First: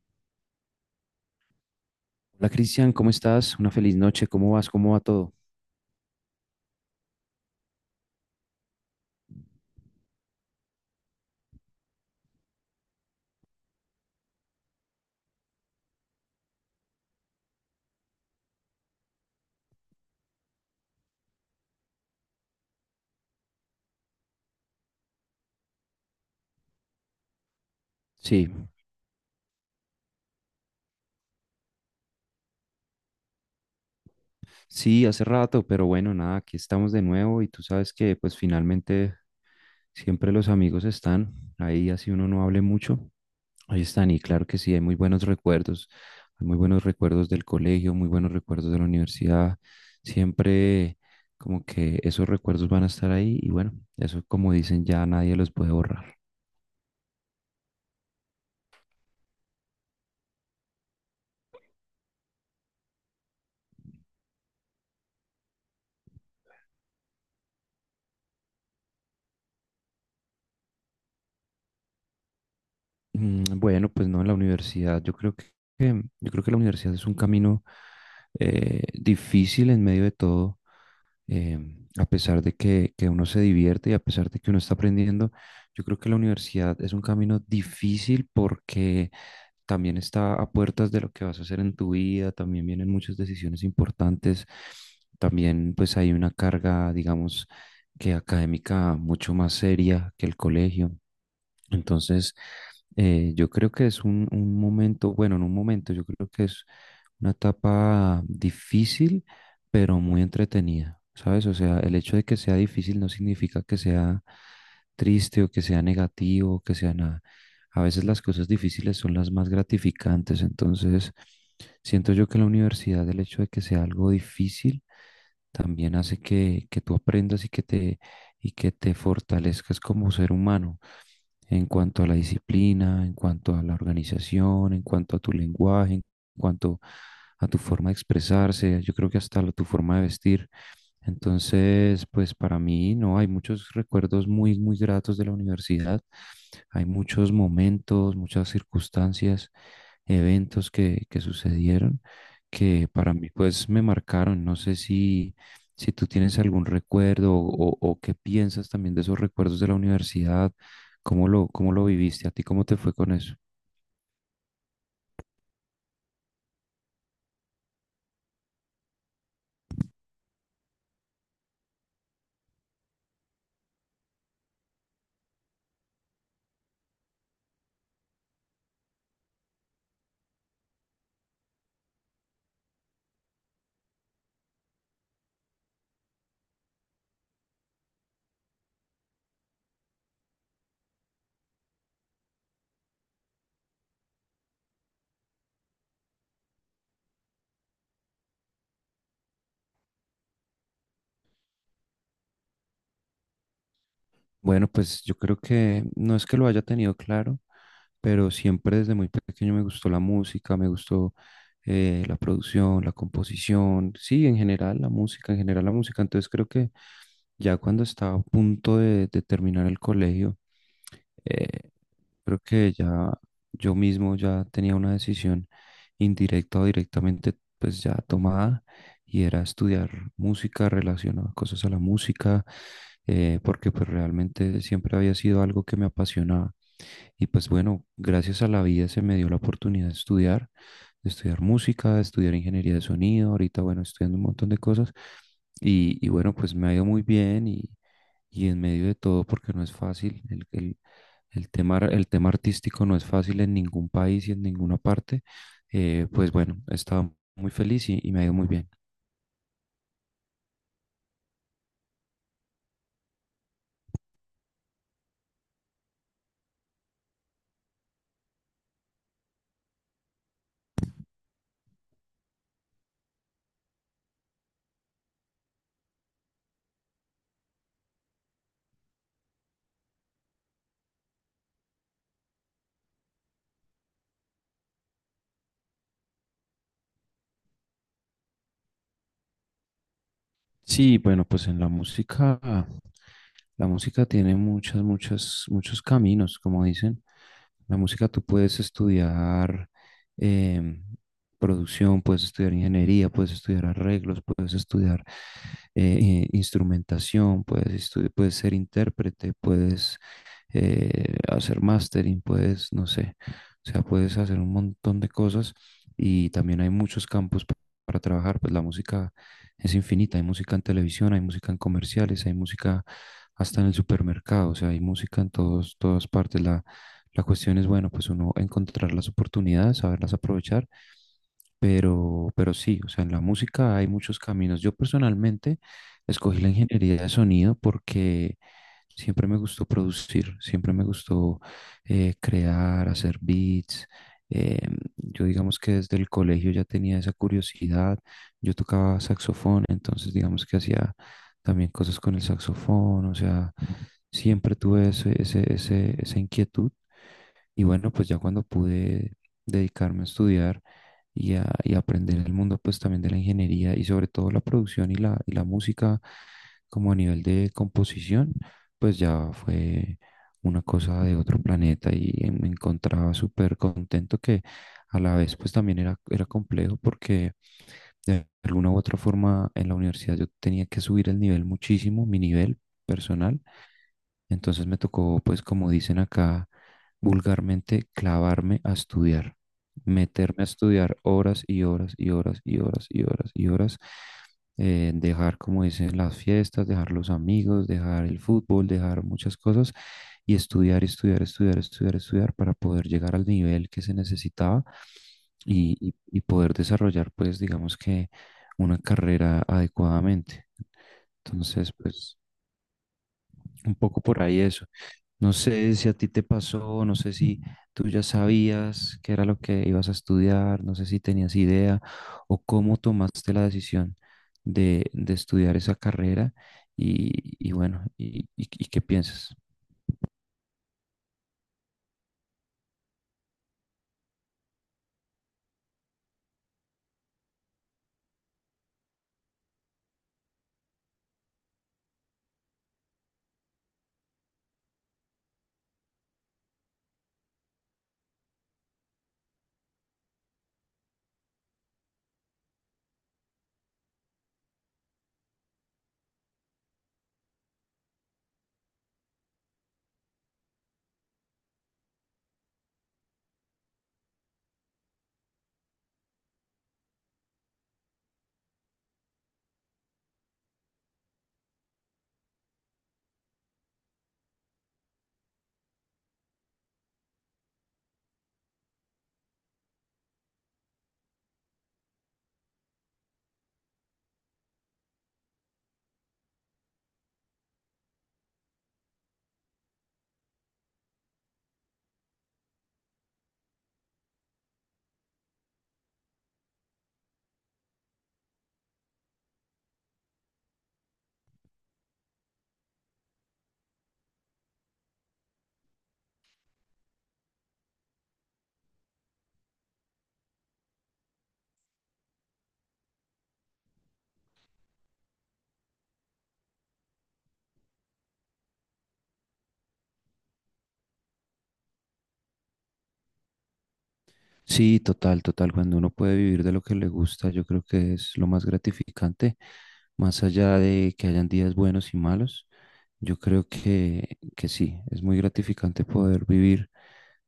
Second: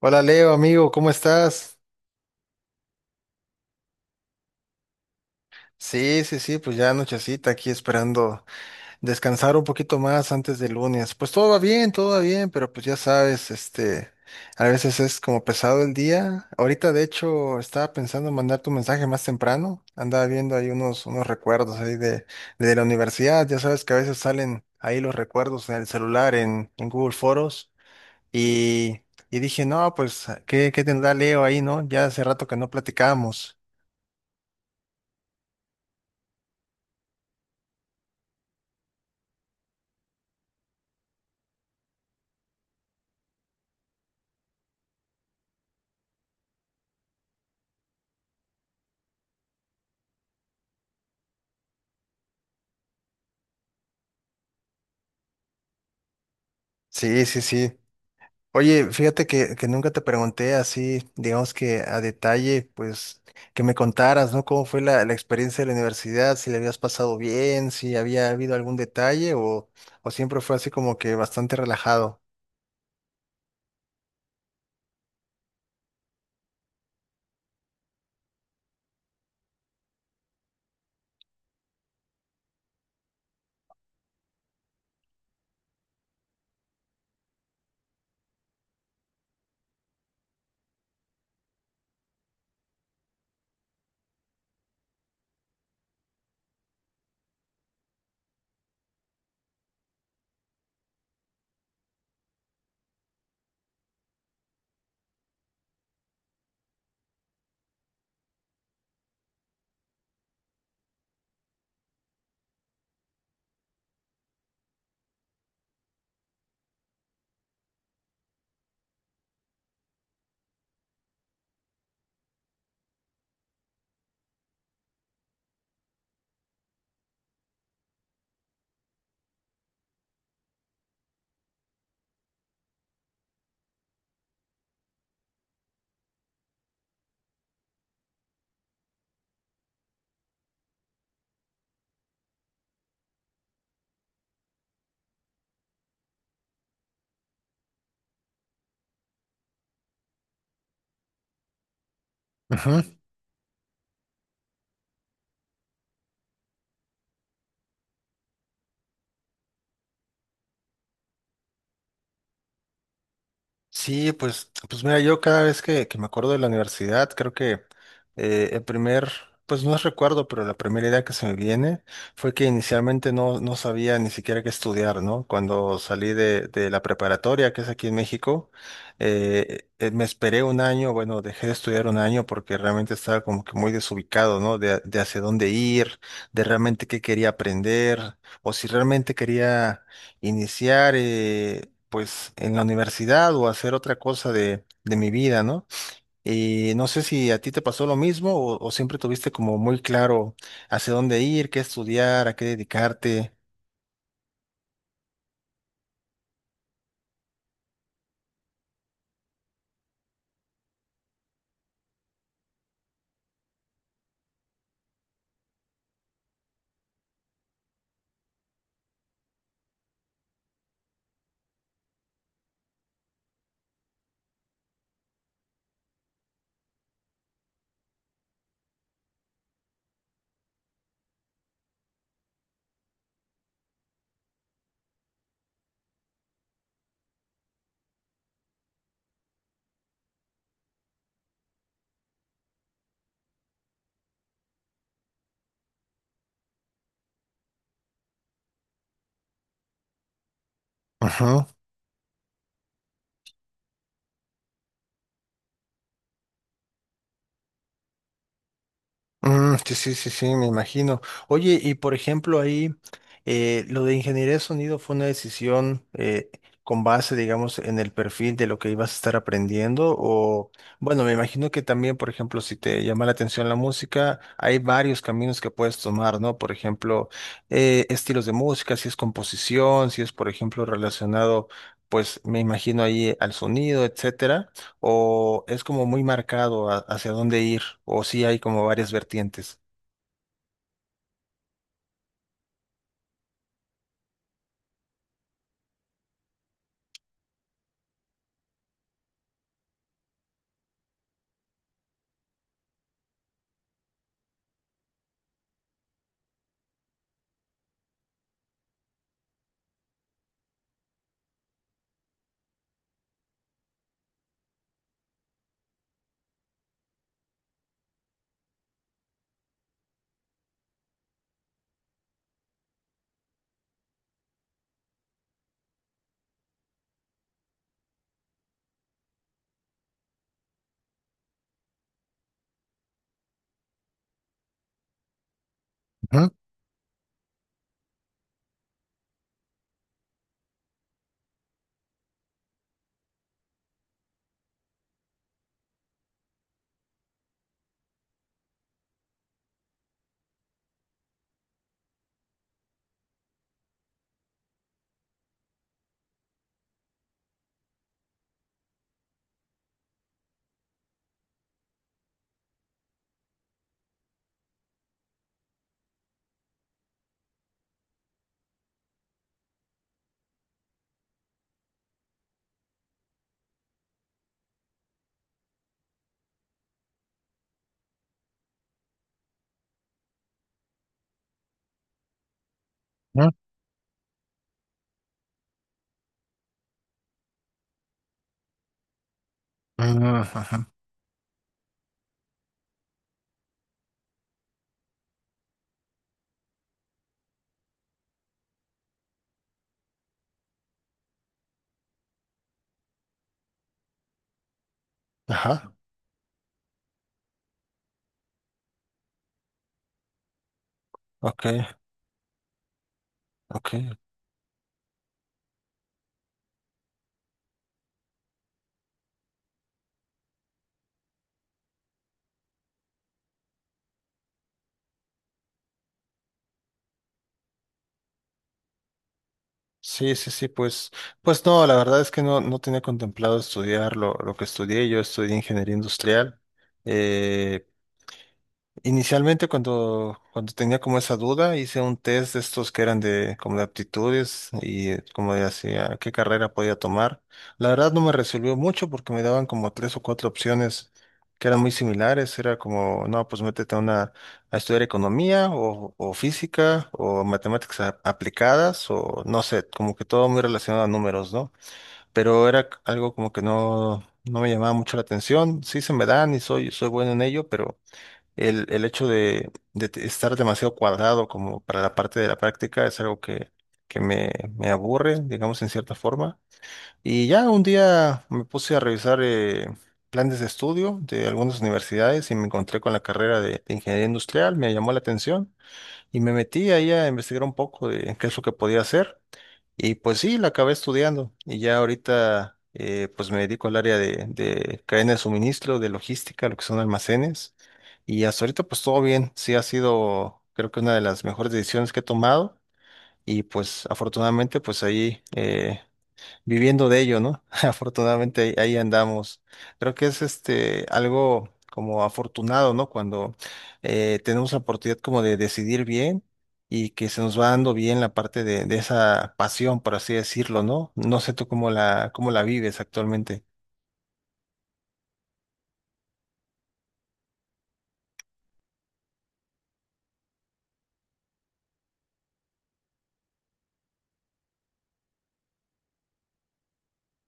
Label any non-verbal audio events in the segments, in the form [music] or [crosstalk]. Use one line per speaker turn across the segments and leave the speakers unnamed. Hola Leo, amigo, ¿cómo estás?
Hola Cristian, ¿cómo estás? Una feliz noche, ¿cómo vas? ¿Cómo va todo?
Sí, sí, sí, pues ya anochecita aquí esperando descansar un poquito más antes del lunes. Pues todo va bien, pero pues ya sabes, a veces es como pesado el día. Ahorita de hecho estaba pensando en mandar tu mensaje más temprano. Andaba viendo ahí unos recuerdos ahí de la universidad. Ya sabes que a veces salen ahí los recuerdos en el celular, en Google Foros.
Sí,
Y, y dije, no, pues, ¿qué tendrá Leo ahí, ¿no? Ya hace rato que no platicamos.
sí, hace rato, pero bueno, nada, aquí estamos de nuevo y tú sabes que pues finalmente siempre los amigos están ahí, así uno no hable mucho, ahí están y claro que sí, hay muy buenos recuerdos, hay muy buenos recuerdos del colegio, muy buenos recuerdos de la universidad, siempre como que esos recuerdos van a estar ahí y bueno, eso como dicen ya nadie los puede borrar.
Sí, sí, sí. Oye, fíjate que nunca te pregunté así, digamos que a detalle, pues que me contaras, ¿no? ¿Cómo fue la experiencia de la universidad? Si le habías pasado bien, si había habido algún detalle o siempre fue así como que bastante relajado.
Bueno, pues no, en la universidad. Yo creo que la universidad es un camino difícil en medio de todo, eh, a pesar de que uno se divierte y a pesar de que uno está aprendiendo. Yo creo que la universidad es un camino difícil porque también está a puertas de lo que vas a hacer en tu vida, también vienen muchas decisiones importantes, también pues hay una carga, digamos, que académica mucho más seria que el colegio. Entonces, yo creo que es un momento, bueno, en un momento, yo creo que es una etapa difícil, pero muy entretenida, ¿sabes? O sea, el hecho de que sea difícil no significa que sea triste o que sea negativo o que sea nada. A veces las cosas difíciles son las más gratificantes, entonces siento yo que en la universidad el hecho de que sea algo difícil también hace que tú aprendas y que te fortalezcas como ser humano en cuanto a la disciplina, en cuanto a la organización, en cuanto a tu lenguaje, en cuanto a tu forma de expresarse, yo creo que hasta tu forma de vestir. Entonces, pues para mí, no, hay muchos recuerdos muy, muy gratos de la universidad. Hay muchos momentos, muchas circunstancias, eventos que sucedieron que para mí, pues me marcaron. No sé si tú tienes algún recuerdo o qué piensas también de esos recuerdos de la universidad. ¿Cómo lo viviste? ¿A ti cómo te fue con eso?
Sí, pues mira, yo cada vez que me acuerdo de la universidad, creo que eh, el primer, pues no es recuerdo, pero la primera idea que se me viene fue que inicialmente no sabía ni siquiera qué estudiar, ¿no? Cuando salí de la preparatoria, que es aquí en México, me esperé un año, bueno, dejé de estudiar un año porque realmente estaba como que muy desubicado, ¿no? De hacia dónde ir, de realmente qué quería aprender, o si realmente quería iniciar pues en la universidad o hacer otra cosa de mi vida, ¿no? Y no sé si a ti te pasó lo mismo o siempre tuviste como muy claro hacia dónde ir, qué estudiar, a qué dedicarte.
Bueno, pues yo creo que no es que lo haya tenido claro, pero siempre desde muy pequeño me gustó la música, me gustó la producción, la composición, sí, en general la música, en general la música. Entonces creo que ya cuando estaba a punto de terminar el colegio, eh, creo que ya yo mismo ya tenía una decisión indirecta o directamente pues ya tomada y era estudiar música relacionada cosas a la música porque pues realmente siempre había sido algo que me apasionaba y pues bueno, gracias a la vida se me dio la oportunidad de estudiar música, de estudiar ingeniería de sonido, ahorita bueno, estudiando un montón de cosas y bueno, pues me ha ido muy bien y en medio de todo, porque no es fácil,
Ujú.
el tema artístico no es fácil en ningún país y en ninguna parte, pues bueno, he estado muy feliz y me ha ido muy bien.
Mm, sí, sí, sí, sí, me imagino. Oye, y por ejemplo ahí, lo de ingeniería de sonido fue una decisión con base, digamos, en el perfil de lo que ibas a estar aprendiendo o, bueno, me imagino que también, por ejemplo, si te llama la atención la música, hay varios caminos que puedes tomar, ¿no? Por ejemplo, estilos de música, si es composición, si es, por ejemplo, relacionado, pues, me imagino ahí al sonido, etcétera, o es como muy marcado hacia dónde ir, o sí hay como varias vertientes.
Sí, bueno, pues en la música. La música tiene muchas, muchas, muchos caminos, como dicen. La música tú puedes estudiar em, producción, puedes estudiar ingeniería, puedes estudiar arreglos, puedes estudiar instrumentación, puedes ser intérprete, puedes hacer mastering, puedes, no sé, o sea, puedes hacer un montón de cosas y también hay muchos campos para trabajar, pues la música es infinita. Hay música en televisión, hay música en comerciales, hay música hasta en el supermercado, o sea, hay música en todas partes. La cuestión es, bueno, pues uno encontrar las oportunidades, saberlas aprovechar pero sí, o sea, en la música hay muchos caminos. Yo personalmente
Ujú,
escogí la ingeniería de sonido porque siempre me gustó producir, siempre me gustó crear, hacer beats. Eh, yo digamos que desde el colegio ya tenía esa curiosidad. Yo tocaba saxofón, entonces digamos que hacía también cosas con el saxofón, o sea, siempre tuve esa inquietud. Y bueno, pues ya cuando pude dedicarme a estudiar y a aprender el mundo, pues también de la ingeniería y sobre todo la producción y la música, como a nivel de composición, pues ya fue una cosa de otro planeta y me encontraba súper contento que a la vez pues también era complejo porque de alguna u otra forma en la universidad yo tenía que subir el nivel muchísimo, mi nivel
ujú,
personal. Entonces me tocó, pues como dicen acá vulgarmente, clavarme a estudiar,
ujú,
meterme a
ujú.
estudiar horas y horas y horas y horas y horas y horas, dejar, como dicen, las fiestas, dejar los amigos, dejar el fútbol, dejar muchas cosas y estudiar, estudiar, estudiar, estudiar, estudiar para poder llegar al nivel que se necesitaba
Ajá,
y poder desarrollar, pues, digamos que una carrera adecuadamente.
ok,
Entonces, pues, un
ok.
poco por ahí eso. No sé si a ti te pasó, no sé si tú ya sabías qué era lo que ibas a estudiar, no sé si tenías idea o cómo tomaste la decisión de estudiar esa carrera y bueno, y qué piensas.
Sí, sí, sí, pues no, la verdad es que no tenía contemplado estudiar lo que estudié. Yo estudié ingeniería industrial. Eh, Inicialmente cuando tenía como esa duda, hice un test de estos que eran de como de aptitudes y como de hacia qué carrera podía tomar. La verdad no me resolvió mucho porque me daban como tres o cuatro opciones que eran muy similares. Era como, no, pues métete a estudiar economía o física o matemáticas aplicadas o no sé, como que todo muy relacionado a números, ¿no? Pero era algo como que no me llamaba mucho la atención. Sí se me dan y soy bueno en ello, pero el hecho de estar demasiado cuadrado como para la parte de la práctica es algo que me aburre, digamos, en cierta forma. Y ya un día me puse a revisar planes de estudio de algunas universidades y me encontré con la carrera de ingeniería industrial, me llamó la atención y me metí ahí a investigar un poco de qué es lo que podía hacer. Y pues sí, la acabé estudiando y ya ahorita pues me dedico al área de cadena de suministro, de logística, lo que son almacenes. Y hasta ahorita pues todo bien, sí ha sido creo que una de las mejores decisiones que he tomado y pues afortunadamente pues ahí viviendo de ello, ¿no? [laughs] Afortunadamente ahí andamos. Creo que es algo como afortunado, ¿no? Cuando tenemos la oportunidad como de decidir bien y que se nos va dando bien la parte de esa pasión, por así decirlo, ¿no? No sé tú cómo cómo la vives actualmente.
Sí, total, total. Cuando uno puede vivir de lo que le gusta, yo creo que es lo más gratificante, más allá de que hayan días buenos y malos. Yo creo que sí, es muy gratificante poder vivir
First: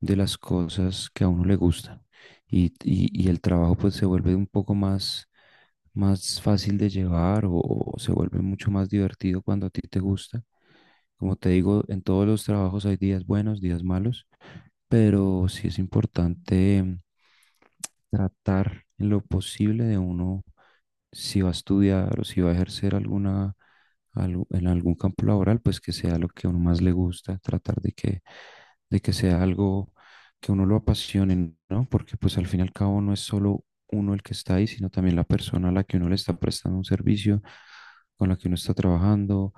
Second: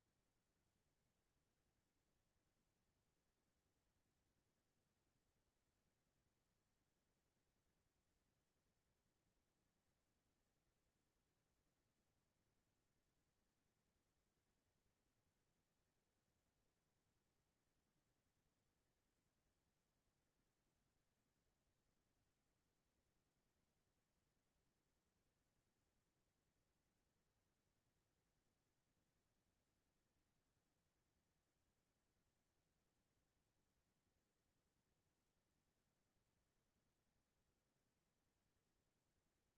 de las cosas que a uno le gustan. Y el trabajo pues se vuelve un poco más fácil de llevar o se vuelve mucho más divertido cuando a ti te gusta. Como te digo, en todos los trabajos hay días buenos, días malos, pero sí es importante tratar en lo posible de uno, si va a estudiar o si va a ejercer en algún campo laboral, pues que sea lo que a uno más le gusta, tratar de que sea algo que a uno lo apasione, ¿no? Porque pues al fin y al cabo no es solo uno el que está ahí, sino también la persona a la que uno le está prestando un servicio, con la que uno está trabajando,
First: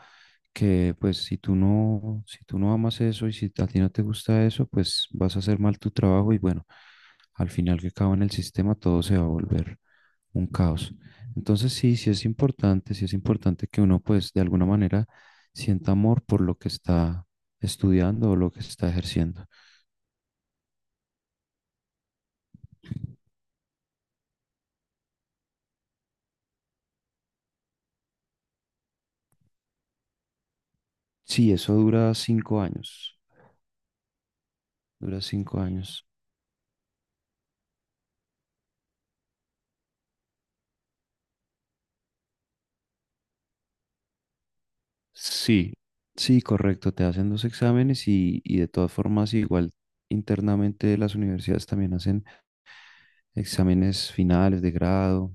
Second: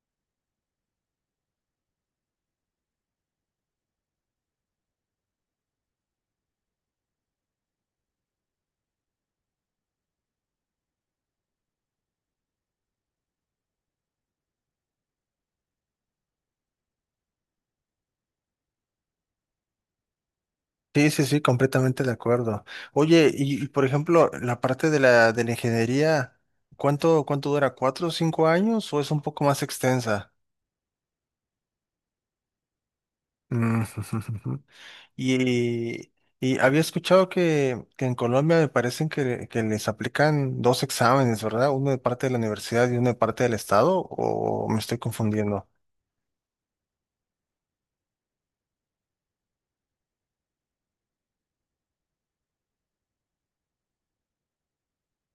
que pues si tú no, si tú no amas eso y si a ti no te gusta eso, pues vas a hacer mal tu trabajo y bueno, al final que acaba en el sistema todo se va a volver un caos. Entonces sí, sí es importante que uno pues de alguna manera sienta amor por lo que está estudiando o lo que está ejerciendo.
Sí, sí, sí, completamente de acuerdo. Oye, por ejemplo, la parte de la ingeniería, ¿cuánto dura? ¿4 o 5 años o es un poco más extensa?
Sí, eso dura 5 años,
Mm, [laughs]
dura 5 años.
Y, y había escuchado que en Colombia me parecen que les aplican dos exámenes, ¿verdad? Uno de parte de la universidad y uno de parte del estado, ¿o me estoy confundiendo?
Sí, sí, correcto, te hacen dos exámenes y de todas formas igual internamente las universidades también hacen exámenes finales de grado,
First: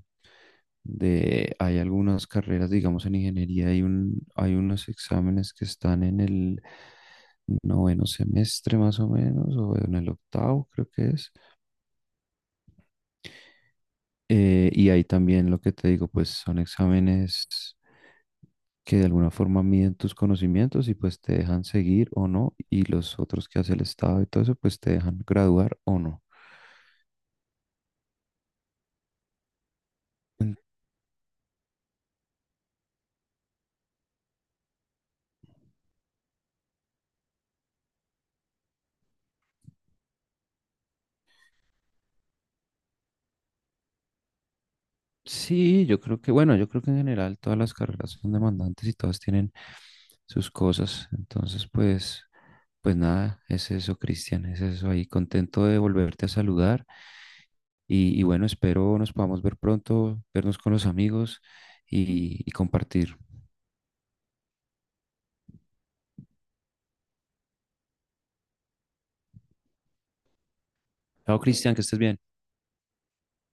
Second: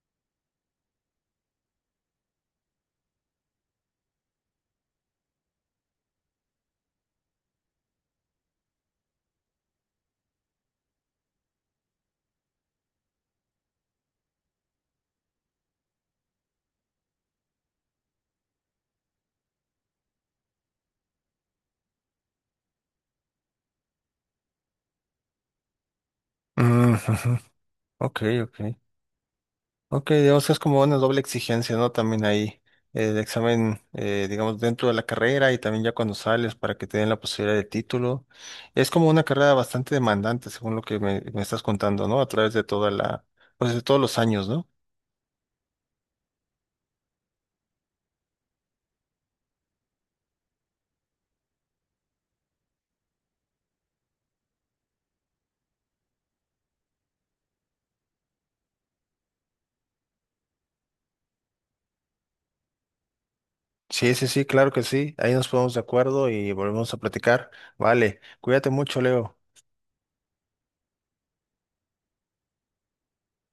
de, hay algunas carreras, digamos, en ingeniería, hay unos exámenes que están en el noveno semestre más o menos, o en el octavo creo que es. Y ahí también lo que te digo, pues son exámenes que de alguna forma miden tus conocimientos y pues te dejan seguir o no, y los otros que hace el Estado y todo eso, pues te dejan graduar o no.
Mm, ujú. Ok, ok. Ok, digamos que
En-
es como una doble exigencia, ¿no? También ahí el examen, digamos, dentro de la carrera y también ya cuando sales para que te den la posibilidad de título. Es como una carrera bastante demandante, según lo que me estás contando, ¿no? A través de pues de todos los años, ¿no?
Sí, yo creo que, bueno, yo creo que en general todas las carreras son demandantes y todas tienen sus cosas. Entonces, pues, pues nada, es eso, Cristian, es eso ahí. Contento de volverte a saludar y bueno, espero nos podamos ver pronto, vernos con los amigos y compartir.
Sí, sí, sí, claro que sí. Ahí nos ponemos de acuerdo y volvemos a platicar. Vale, cuídate mucho, Leo.
Chao, Cristian, que estés bien.